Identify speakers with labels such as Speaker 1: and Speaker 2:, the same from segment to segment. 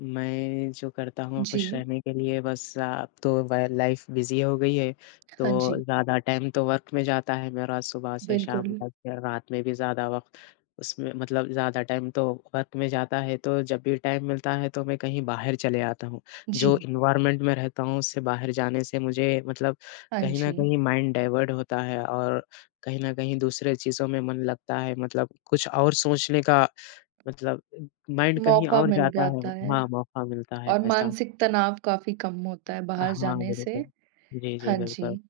Speaker 1: मैं जो करता हूँ ख़ुश
Speaker 2: जी।
Speaker 1: रहने के लिए बस अब तो ब लाइफ़ बिज़ी हो गई है।
Speaker 2: हाँ
Speaker 1: तो
Speaker 2: जी।
Speaker 1: ज़्यादा टाइम तो वर्क में जाता है मेरा सुबह से शाम
Speaker 2: बिल्कुल।
Speaker 1: तक। फ़िर रात में भी ज़्यादा वक़्त उसमें मतलब ज़्यादा टाइम तो वर्क में जाता है। तो जब भी टाइम मिलता है तो मैं कहीं बाहर चले आता हूँ जो
Speaker 2: जी।
Speaker 1: एनवायरनमेंट में रहता हूँ। उससे बाहर जाने से मुझे मतलब
Speaker 2: हाँ
Speaker 1: कहीं न
Speaker 2: जी।
Speaker 1: कहीं माइंड डाइवर्ट होता है। और कहीं न कहीं दूसरे चीज़ों में मन लगता है मतलब कुछ और सोचने का मतलब माइंड कहीं
Speaker 2: मौका
Speaker 1: और
Speaker 2: मिल
Speaker 1: जाता है।
Speaker 2: जाता है
Speaker 1: हाँ, मौका मिलता है
Speaker 2: और
Speaker 1: ऐसा।
Speaker 2: मानसिक तनाव काफ़ी कम होता है बाहर
Speaker 1: हाँ,
Speaker 2: जाने से।
Speaker 1: बिल्कुल। जी, जी
Speaker 2: हाँ
Speaker 1: बिल्कुल।
Speaker 2: जी,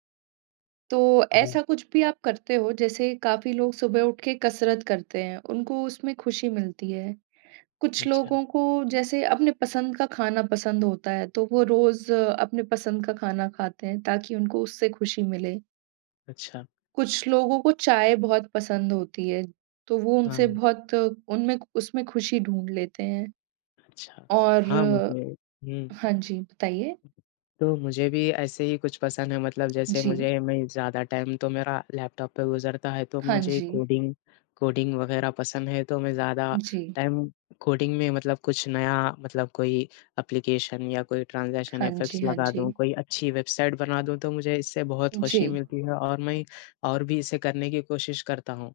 Speaker 2: तो
Speaker 1: हाँ।
Speaker 2: ऐसा कुछ भी आप करते हो? जैसे काफ़ी लोग सुबह उठके कसरत करते हैं, उनको उसमें ख़ुशी मिलती है। कुछ
Speaker 1: अच्छा।
Speaker 2: लोगों को जैसे अपने पसंद का खाना पसंद होता है। तो वो रोज़ अपने पसंद का खाना खाते हैं ताकि उनको उससे ख़ुशी मिले।
Speaker 1: अच्छा।
Speaker 2: कुछ लोगों को चाय बहुत पसंद होती है तो वो उनसे
Speaker 1: हाँ।
Speaker 2: बहुत उनमें उसमें ख़ुशी ढूँढ लेते हैं।
Speaker 1: अच्छा।
Speaker 2: और
Speaker 1: हाँ मुझे हुँ।
Speaker 2: हाँ जी बताइए?
Speaker 1: तो मुझे भी ऐसे ही कुछ पसंद है। मतलब जैसे
Speaker 2: जी।
Speaker 1: मुझे मैं ज़्यादा टाइम तो मेरा लैपटॉप पे गुज़रता है। तो
Speaker 2: हाँ
Speaker 1: मुझे
Speaker 2: जी।
Speaker 1: कोडिंग कोडिंग वग़ैरह पसंद है तो मैं ज़्यादा
Speaker 2: जी।
Speaker 1: टाइम कोडिंग में मतलब कुछ नया मतलब कोई एप्लीकेशन या कोई ट्रांज़ेशन
Speaker 2: हाँ जी,
Speaker 1: इफेक्ट्स
Speaker 2: हाँ
Speaker 1: लगा दूँ,
Speaker 2: जी।
Speaker 1: कोई अच्छी वेबसाईट बना दूँ। तो मुझे इससे बहुत
Speaker 2: जी।
Speaker 1: ख़ुशी मिलती है और मैं और भी इसे करने की कोशिश करता हूँ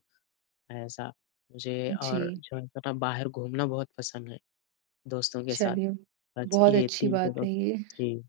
Speaker 1: ऐसा। जी और
Speaker 2: जी।
Speaker 1: जो है थोड़ा बाहर घूमना बहुत पसंद है दोस्तों के साथ।
Speaker 2: चलिए,
Speaker 1: बस
Speaker 2: बहुत
Speaker 1: ये
Speaker 2: अच्छी
Speaker 1: 3
Speaker 2: बात
Speaker 1: पसंद।
Speaker 2: है ये।
Speaker 1: जी।